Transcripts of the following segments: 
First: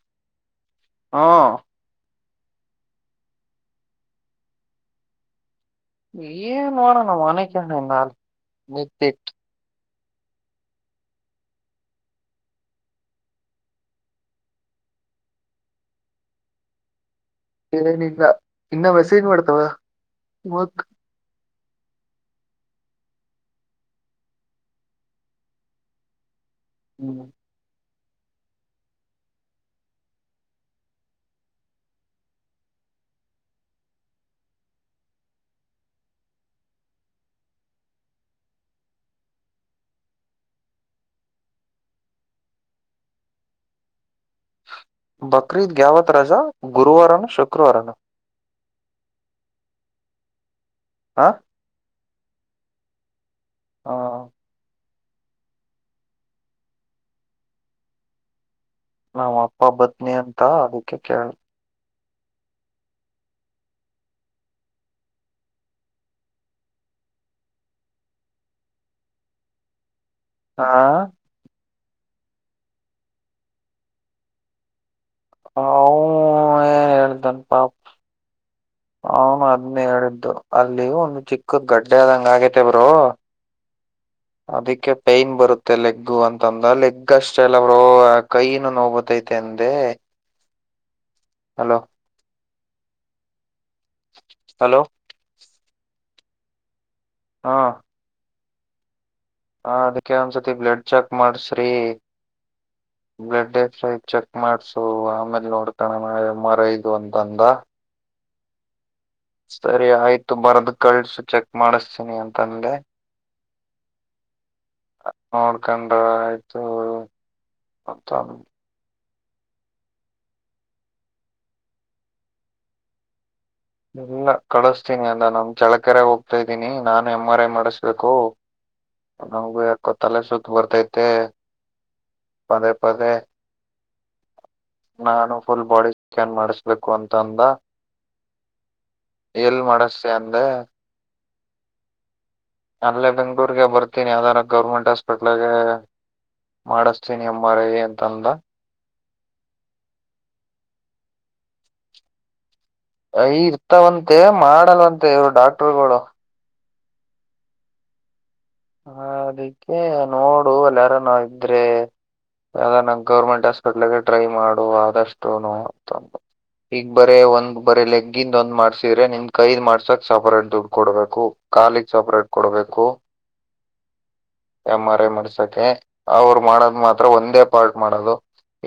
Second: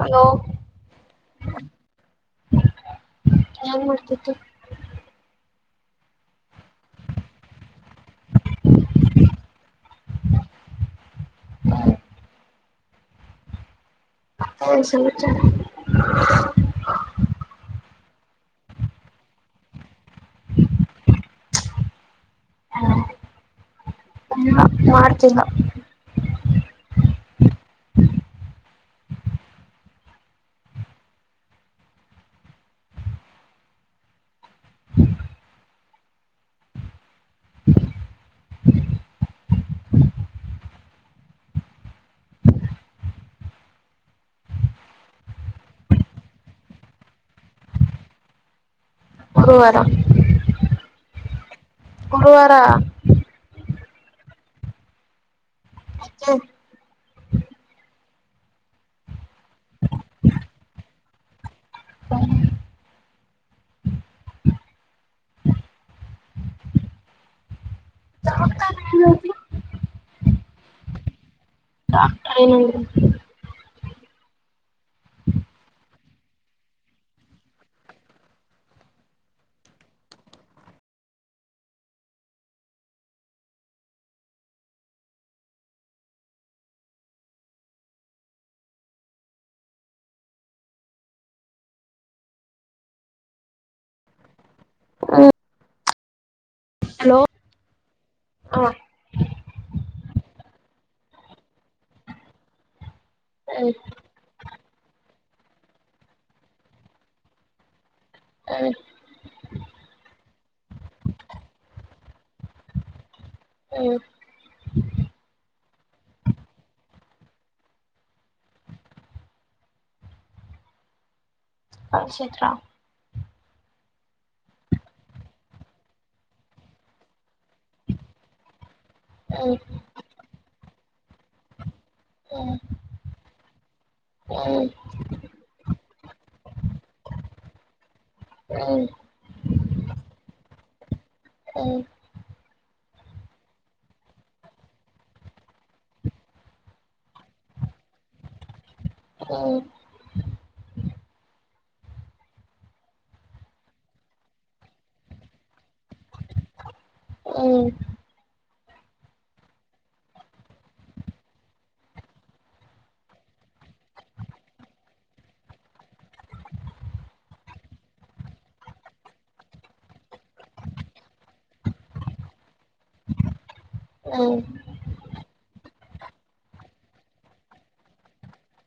Hello ಹಾಂ ಏನ್ ಮಾಡ್ತಿದ್ದಿ. ಏನ್ ನೋಡವ್ವ ಮನೆಕಂಡಿನ್ ನಾನ್ ಮುತ್ತಿಟ್ ಹಾ ಏನ್ ಸಮಾಚಾರ ಏನ್ ಇಲ್ಲ ಇನ್ನ ಮೆಸೇಜ್ ಮಾಡ್ತಾಳ ಮಲ್ಕ್ ಹ್ಮ ಇನ್ನು ಮಾಡ್ತಿಲ್ಲ. ಹ್ಮ್ ಬಕ್ರೀದ್ಗ್ ಯಾವತ್ ರಜಾ ಗುರುವಾರನ ಶುಕ್ರವಾರನ? ಹುರುವಾರ ಹಾ ಗುರುವಾರ ಹಾ ಅಜ್ಜಿ ನಮ್ ಅಪ್ಪ ಬತ್ನಿ ಅಂತ ಅದಕ್ಕೆ ಕೇಳ್ದೆ. ಹಾ ಟೈಮಲ್ರಿ ಅವ ಏನ್ ಹೇಳತನ್ ಪಾಪ್ ಅವ್ನು ಅದ್ನೇ ಹೇಳಿದ್ದು ಅಲ್ಲಿ ಒಂದು ಚಿಕ್ಕುದ್ ಗಡ್ಡೆ ಆದಂಗ್ ಆಗೇತೆ ಬ್ರೋ. ಅದಕ್ಕೆ ಪೈನ್ ಬರುತ್ತೆ ಲೆಗ್ ಅಂತಂದ ಲೆಗ್ ಅಷ್ಟೆ ಅಲ್ಲ ಬ್ರೋ ಕೈನುೂ ನೋವ್ ಬತೈತೆ ಅಂದೆ. ಹಲೋ [inaudible] ಹಲೋ ಹಾ ಹಾ ಹ ಅದಕ್ಕೆ ಒಂದ್ಸತಿ ಬ್ಲಡ್ ಚೆಕ್ ಮಾಡಸ್ರಿ ಬ್ಲಡ್ ಹ್ಮ್ [unintelligible] ಚೆಕ್ ಮಾಡ್ಸ್ ಸೊ ಆಮೇಲೆ ನೋಡ್ಕೋಣನ ಎಮ್ ಆರ್ ಐದು ಅಂತಂದ. ಅಯ್ ಹ್ಮ್ ಸರಿ ಆಯ್ತು ಬರ್ದ್ ಕಳ್ಸು ಚೆಕ್ ಮಾಡಿಸ್ತೀನಿ ಅಂತಂದೆ ಹ್ಮ್ ನೋಡ್ಕಂಡ್ರ ಆಯ್ತು ಮತ್ತನ್ ಕಳ್ಸಿದ್ರ ಇಲ್ಲ ಕಳಸ್ತೀನಿ ಅಂದ ನಮ್ ಚಳಕರೆ ಹೋಗ್ತಾ ಇದ್ದೀನಿ ನಾನು ಎಂ ಆರ್ ಐ ಮಾಡಿಸ್ಬೇಕು ಹ್ಮ್ ನಂಗು ಯಾಕೊ ತಲೆ ಸುತ್ ಬರ್ತೈ ತೆಳ್ ಹ್ಮ್ ಪದೇ ಪದೇ ಹ್ಮ್ ನಾನು ಫುಲ್ ಬಾಡಿ ಸ್ಕ್ಯಾನ್ ಮಾಡಿಸ್ಬೇಕು ಅಂತಂದ ಹ್ಮ್ ಎಲ್ ಮಾಡುಸ್ತೀಯ ಅಂದೆ ಹ್ಮ್ ಅಲ್ಲೇ ಬೆಂಗ್ಳೂರ್ಗೆ ಬರ್ತೀನಿ ಯಾದಾರ ಗೌರ್ಮೆಂಟ್ ಹಾಸ್ಪಿಟ್ಲುಗೆ ಮಾಡಿಸ್ತೀನಿ ಎಮ್ ಆರ್ ಐ ಅಂತಂದ ಉಮ್ ಐ ಇರ್ತವಂತೆ ಮಾಡಲ್ವಂತೆ ಇವ್ರ್ ಡಾಕ್ಟ್ರುಗಳು ಹ್ಮ್ ಹ ಅದಕ್ಕೆ ನೋಡು ಅಲ್ಲಾರು ನಾ ಇದ್ರೆ ಯಾವ ನ ಗೌರ್ಮೆಂಟ್ ಹಾಸ್ಪಿಟ್ಲ್ಗೆ ಟ್ರೈ ಮಾಡು ಆದಷ್ಟುನು ಅಂತಂದ್ ಈಗ ಬರೇ ಒಂದ್ ಬರೀ ಲೆಗ್ಗಿಂದ ಒಂದ್ ಮಾಡ್ಸಿದ್ರೆ ನಿಮ ಕೈದ್ ಮಾಡ್ಸಕ್ ಸಪರೇಟ್ ದುಡ್ಡು ಕೊಡ್ಬೇಕು ಕಾಲಿಗ್ ಸಪರೇಟ್ ಕೊಡ್ಬೇಕು. ಹ್ಮ್ ಎಂ ಆರ್ ಐ ಮಾಡ್ಸಕ್ಕೆ ಅವರು ಮಾಡೋದ ಮಾತ್ರ ಒಂದೇ ಪಾರ್ಟ್ ಮಾಡೋದು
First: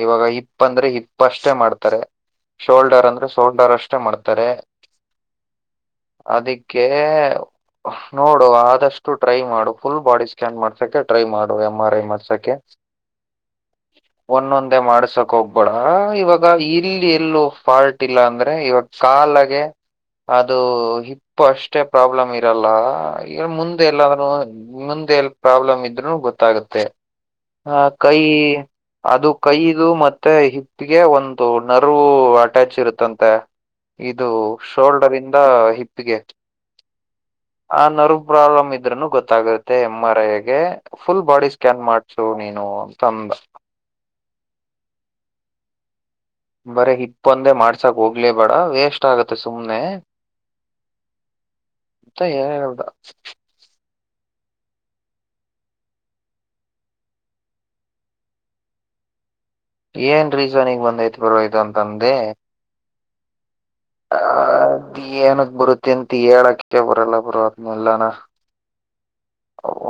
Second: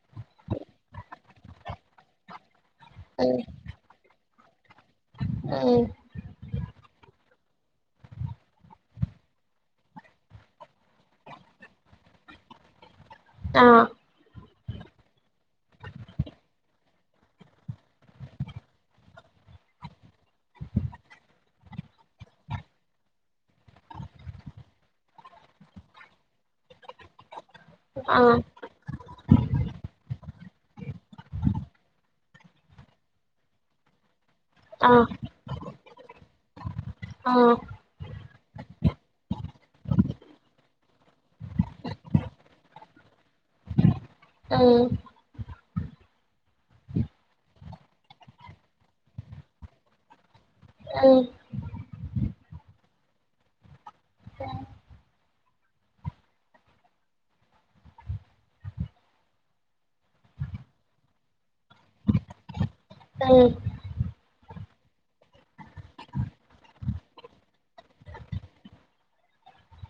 ಇವಾಗ ಹಿಪ್ ಅಂದ್ರೆ ಹಿಪ್ ಅಷ್ಟೇ ಮಾಡ್ತಾರೆ. ಶೋಲ್ಡರ್ ಅಂದ್ರೆ ಶೋಲ್ಡರ್ ಅಷ್ಟೇ ಮಾಡ್ ತ್ತರೆ ಹ್ಮ್ ಕ್ಕೇ ನೋಡು ಆದಷ್ಟು ಟ್ರೈ ಮಾ ಫುಲ್ ಬಾಡಿ ಸ್ಕ್ಯಾನ್ ಮಾಡ್ಸಕ್ಕೆ ಟ್ರೈ ಮಾಡು ಎಂ ಆರ್ ಐ ಮಾಡ್ಸಕ್ಕೆ ಆ ಮಾಡಸೋಕ್ ಹೋಗ್ಬೇಡ ಬಇವಾಗ ಇಲ್ಲಿ ಎಲ್ಲೂ ಫಾಲ್ಟ್ ಇಲ್ಲ ಅಂದ್ರೆ ಇವಾಗ ಕಾಲಾಗೆ ಅದು ಹಿಪ್ ಅಷ್ಟೇ ಪ್ರಾಬ್ಲಮ್ ಇರಲ್ಲ ಈಗ ಮುಂದೆ ಎಲ್ಲಾದ್ರು ಮುಂದೆಲ್ ಪ್ರಾಬ್ಲಮ್ ಇದ್ರೂ ಗೊತ್ತಾಗುತ್ತೆ. ಆ ಹಾ ಕೈ ಹಾ ಹಾ ಹ್ಮ್ ಅದು ಕೈದು ಮತ್ತೆ ಹಿಪ್ಗೆ ಒಂದು ನರ್ವು ಅಟ್ಯಾಚ್ ಇರುತ್ತಂತೆ ಇದ್ ಇದು ಶೋಲ್ಡರ್ ಇಂದ ಹಿಪ್ ಪಿಗೆ ಹಾ ನರ್ವ್ ಪ್ರಾಬ್ಲಮ್ ಇದ್ರೂನು ಗೊತ್ತಾಗ ತ್ತೆ ಎಮ್ ಆರ್ ಐಗೆ ಫುಲ್ ಬಾಡಿ ಸ್ಕ್ಯಾನ್ ಮಾಡ್ಸು ನೀನು ಅಂತ ಅಂದ. ಹ್ಮ್ ಬರ ಹಿಪ್ಪೊಂದೇ ಮಾಡ್ಸಕ್ ಹೋಗ್ಲೆ ಬೇಡ ವೇಸ್ಟ್ ಆಗತ್ತೆ ಸುಮ್ನೆ. ಹ್ಮ ಅಂತ ಹೇಳ್ದ ಏನ್ ರೀಸನ್ಗ್ ಬಂದೈತ್ ಬ್ರೋ ಇದು ಅಂತಂದೆ ಹ್ಮ ಅ ಅ ಅದ್ ಏನಕ್ ಬರುತ್ತೆ ಅಂತ ಹೇಳಕ್ಕೆ ಬರಲ್ಲ ಬ್ರೋ ಅದ್ನೆಲ್ಲನ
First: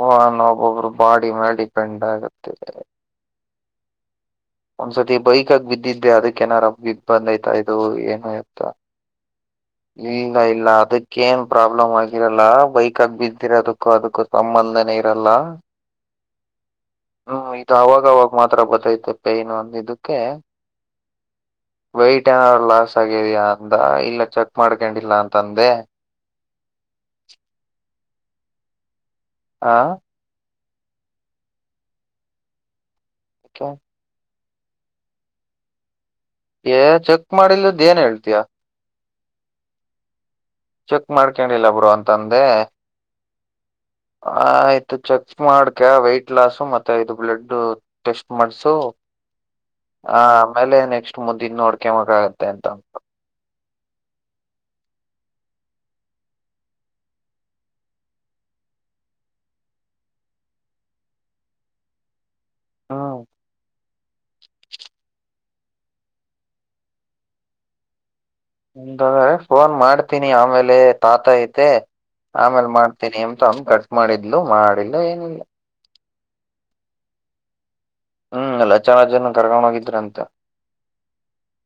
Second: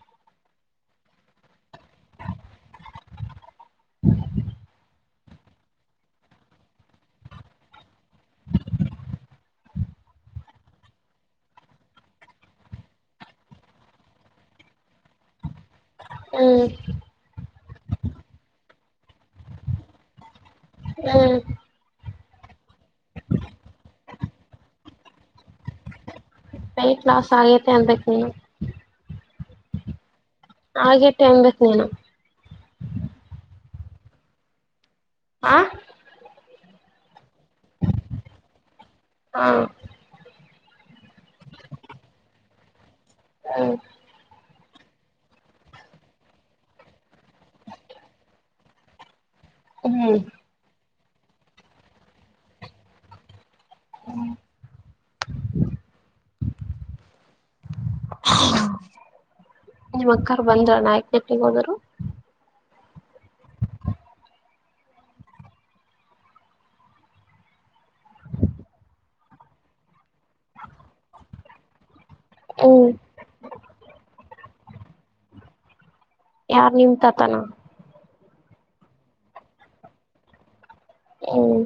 ಒನ್ ಒಬ್ಬೊಬ್ರು ಬಾಡಿ ಮೇಲ್ ಡಿಪೆಂಡ್ ಆಗುತ್ತೆ. ಒಂದ್ಸತಿ ಬೈಕಗ ಬಿದ್ದಿದ್ದೆ ಅದಿಕ್ಕೆನಾರ ಬಿಗ್ ಬಂದೈತ ಇದು ಏನು ಎತ್ತ ಇಲ್ಲ ಇಲ್ಲ ಅದಕ್ಕೇ ಏನ್ ಪ್ರಾಬ್ಲಮ್ ಆಗಿರಲ್ಲ ಬೈಕಾಗ್ ಬಿದ್ದಿರದುಕ್ಕು ಅದಕ್ಕೂ ಸಂಬಂಧನೇ ಇರಲ್ಲ. ಹ್ಮ್ ಹ್ಮ್ ಇದು ಅವಾಗವಾಗ ಮಾತ್ರ ಬತ್ತೈತೆ. ಕೈ ನೋವ್ ಅಂದಿದುಕ್ಕೆ ವೈಟ್ ಏನಾದ್ರೂ ಲಾಸ್ ಆಗಿದಯ ಅಂದ ಇಲ್ಲ ಚೆಕ್ ಮಾಡ್ಕೊಂಡಿಲ್ಲ ಅಂತ ಅಂದೆ ವೈಟ್ ಲಾಸ್ ಆಗೈತೆ ಅಂದಕ್ಕೆ ಆ ಆಗೈತೆ ಅನ್ಬೇಕ್ ನೀನು. ಅ ಆಾ ಏ ಚೆಕ್ ಮಾಡಿಲ್ಲದ್ ಏನ್ ಹೇಳ್ತಯಾ ಹಾ ಚೆಕ್ ಮಾಡ್ಕೊಂಡಿಲ್ಲ ಬರುೋ ಅಂತಂದೆ ಹ್ಮ್ ಆ ಆಯ್ತು ಚೆಕ್ ಮಾಡ್ಕ ವೈಟ್ ಲಸ್ು ಮತ್ತೆ ಇದು ಬ್ಲಡ್ ಟೆಸ್ಟ್ ಮಾಡ್ಸು ಹ್ಮ್ ಆ ಆಮೇಲೆ ನೆಕ್ಸ್ಟ್ ಮುಂದಿಂದ ನೋಡ್ಕೊಕ್ ಆಾಗತ್ತೆ ಅಂತ ನಿಮ್ಮ್ ಅಕ್ಕಾರ್ ಬಂದ್ರ ನಾಯಕ್ನೆಟ್ನಿಗೆ ಹೋದರು ಹಾ [inaudible] ಾದ್ರೆ ಫೋನ್ ಮಾಡ್ತೀನಿ ಆಮೇಲೆ ತಾತ ಐತೆ ಆಮೇಲೆ ಹ್ಮ್ ಮಾಡ್ತೀನಿ ಅಂತ ಅ ಗಟ್ ಮಾಡಿದ್ಲು ಮಾಡಿಲ್ಲ ಏನಿಲ್ಲ. ಯಾರ್ ನಿಮತತನ ಹ್ಮ್ ಲಚಾರ ಜನ ಕರ್ಕೊಂಡ ಹೋಗಿದ್ರಂತ ಹ್ಮ್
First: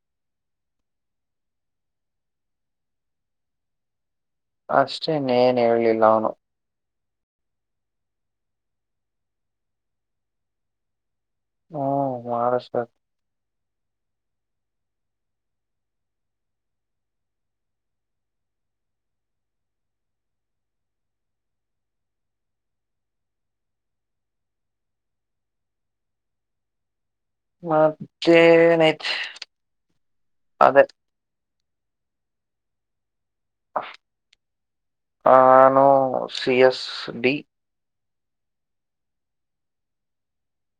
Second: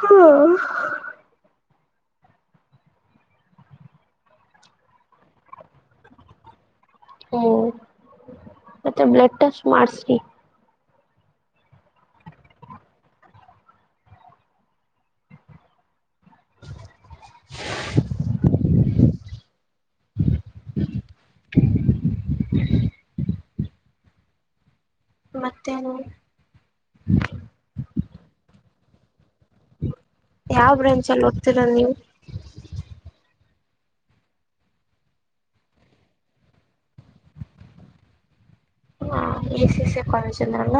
ಹ್ಮ್ ಅಷ್ಟೇನ್ೇನ್ ಹೇಳೇಲಿಲ್ಲ ಅವನು ಮತ್ತೆ ಬ್ಲಡ್ ಟೆಸ್ಟ್ ಮಾಡ್ಸ್ರಿ ಹ್ಮ ಮಹಾರಾಷ್ಟ್ರ ಮತ್ತೇನು ಮತ್ತ ನತ್ ಯಾವ ಬ್ರಾಂಚ್ ಅೋ ಚರನ್ವು [unintelligible] ಆಾನೋ ಸಿ ಎಸ್ ಡಿ ಹಾ ಎ ಎ ಕಜಲ್ಲ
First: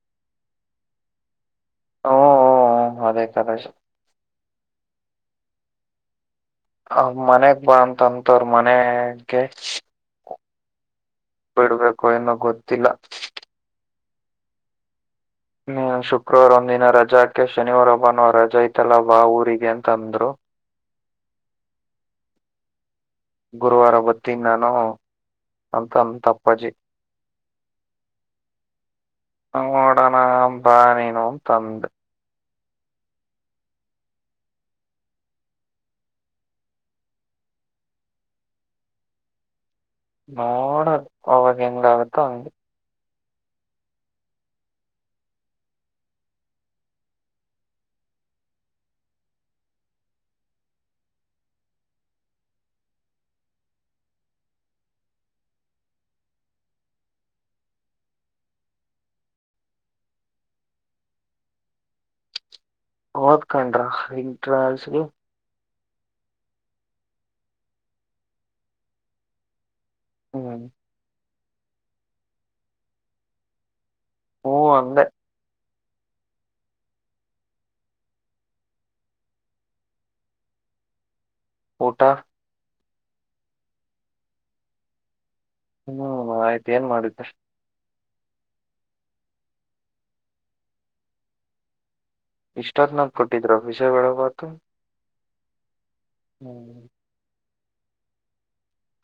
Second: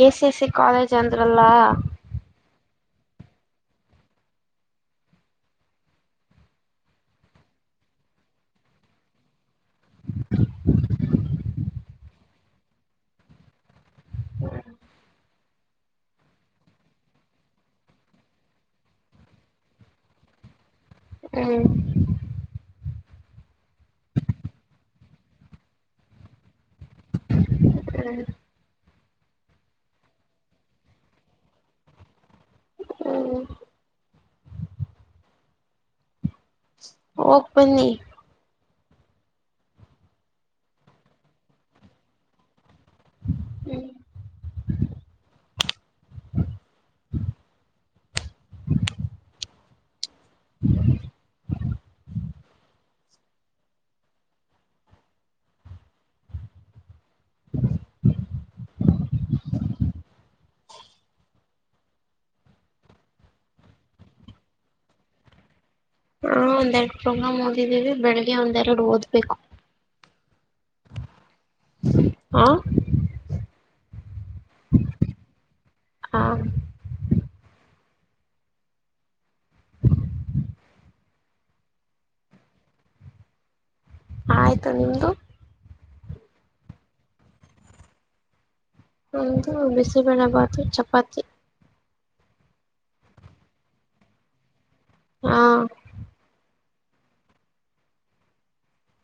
A C A C college ಅಂದ್ರಲ್ಲ ಹಓ ಹಓ ಅದೇ ಕದೇಶ ಆ ಮನೆಗ್ ಬಂತಂತವ್ರ ಮನೆಗೆ ಬಿಡ್ಬೇಕು ಎನ್ನೋ ಗೊತ್ತಿಲ್ಲ ಶುಕ್ರವಾರ ಒಂದಿನ ರಜಾಕೆ ಶನಿವಾರ ಒಬ್ಬನ ರಜಾ ಐತಲ್ಲ ವಾ ಊರಿಗೆ ಅಂತಂದ್ರು ಹ್ಮ್ ಗುರುವಾರ ಬತೀಿನಿ ನಾನು ಅಂತಂದ ತಪ್ಪಾಜಿ ಹ್ಮ್ ನೋಡೋಣ ಅ ಬಾ ನೀನು ಅಂತಂದ ಹ್ಮ್ ಹೋಗ ಬನ್ನಿ ನೋಡದು ಅವಾಗ ಹೆಂಗ್ ಆಗುತ್ತು ಹಂಗೆ ಬದ ಕಂಡ್ರ್ರಸಗ ಒಂದ್ೆರಡು ಪ್ರೋಗ್ರಾಮ್ ಓದಿದ್ದೀವಿ ಬೆಳಿಗ್ಗೆ ಒಂದ್ೆರಡು ಓದ್ಬೇಕು ಹ್ಮ್ ಹಾ ಹೂ ಅಂದ ಹಾ [inaudible] ಊಟ ಹಣಾಯತ ನೀಿಮದು ಹ್ಮ್ ಆಯ್ತು ಏನ್ ಮಾಡಿದ್ದ ಹ ಬಿಸಿಬಣೆ ಭಾತು ಚಪಾತಿ ಇಷ್ಟತ್ ನ ಕೊಟ್ಟಿದ್ರಫೀಸರ್ ಬತು ಹಾ ಹ್ಮ್ [inaudible]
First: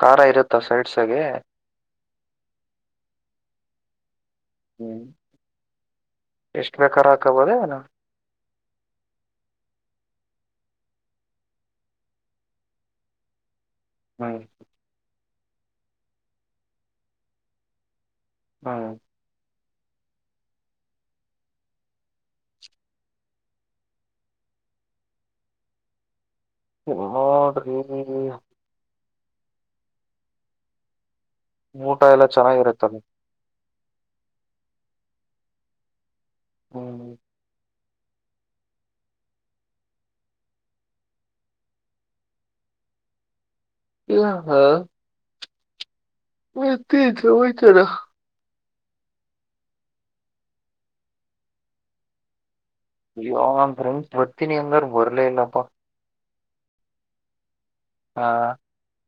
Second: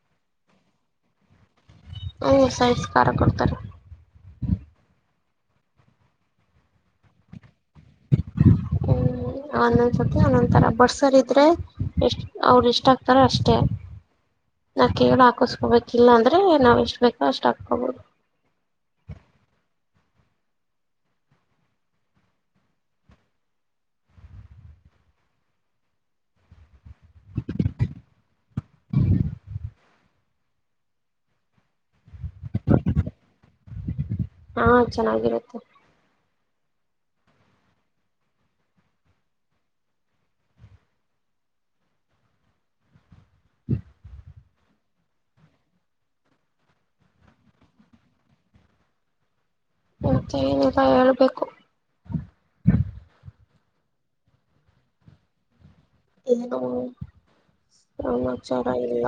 ಖಾರ ಇರುತ್ತಾ ಸೈಡ್ಸಗೆೆ ಹ ಸೈನ್ಸ್ ಕಾರ್ಯಕರ್ತಾರೆ ಹ್ಮ್ ಎಷ್ಟ್ ಬೇಕಾರ್ ಹಕಬೋದೇನ ಹ್ಮ್ ಒಂದೊಂದ್ಸತಿ ಒಂದೊಂದ್ ತರ ಬಡ್ಸರ್ ಇದ್ರೆ ಎಷ್ಟ್ ಅವರು ಇಷ್ಟ ಆಗ್ತಾರ ಅಷ್ಟೇ ಹ್ಮ್ ನಕ್ಕಿಗ ಹಾಕಸ್ಕೋಬೇಕಿಲ್ಲ ಅಂದ್ರೆ ನಾವ್ ಎಷ್ಟ್ ಬೇಕೋ ಅಷ್ಟ್ ಹಾಕೋಬೋದು ಹ್ಮ್ ನೋಡ್ರಿ ನೀವ್ ಊಟ ಎಲ್ಲ ಚೆನ್ನಾಗಿರುತ್ತ ಅಲ್ಲಿ ಹಾ ಚೆನ್ನಾಗಿರುತ್ತೆ ಹ್ಮ್ ಯ ಹ ಮತ್ತೇನ್ ಸಮಾಚಾರ ಮತ್ತೆನಿಲ್ಲ ಹೇಳ್ಬೇಕು. [unintelligible] ಬತ್ತಿನಿ ಅಂದರ್ ಬರ್ಲೆ ಇಲ್ಲಪ್ಪ [unintelligible] ಹಾ ಸಮಾಚಾರ ಇಲ್ಲ.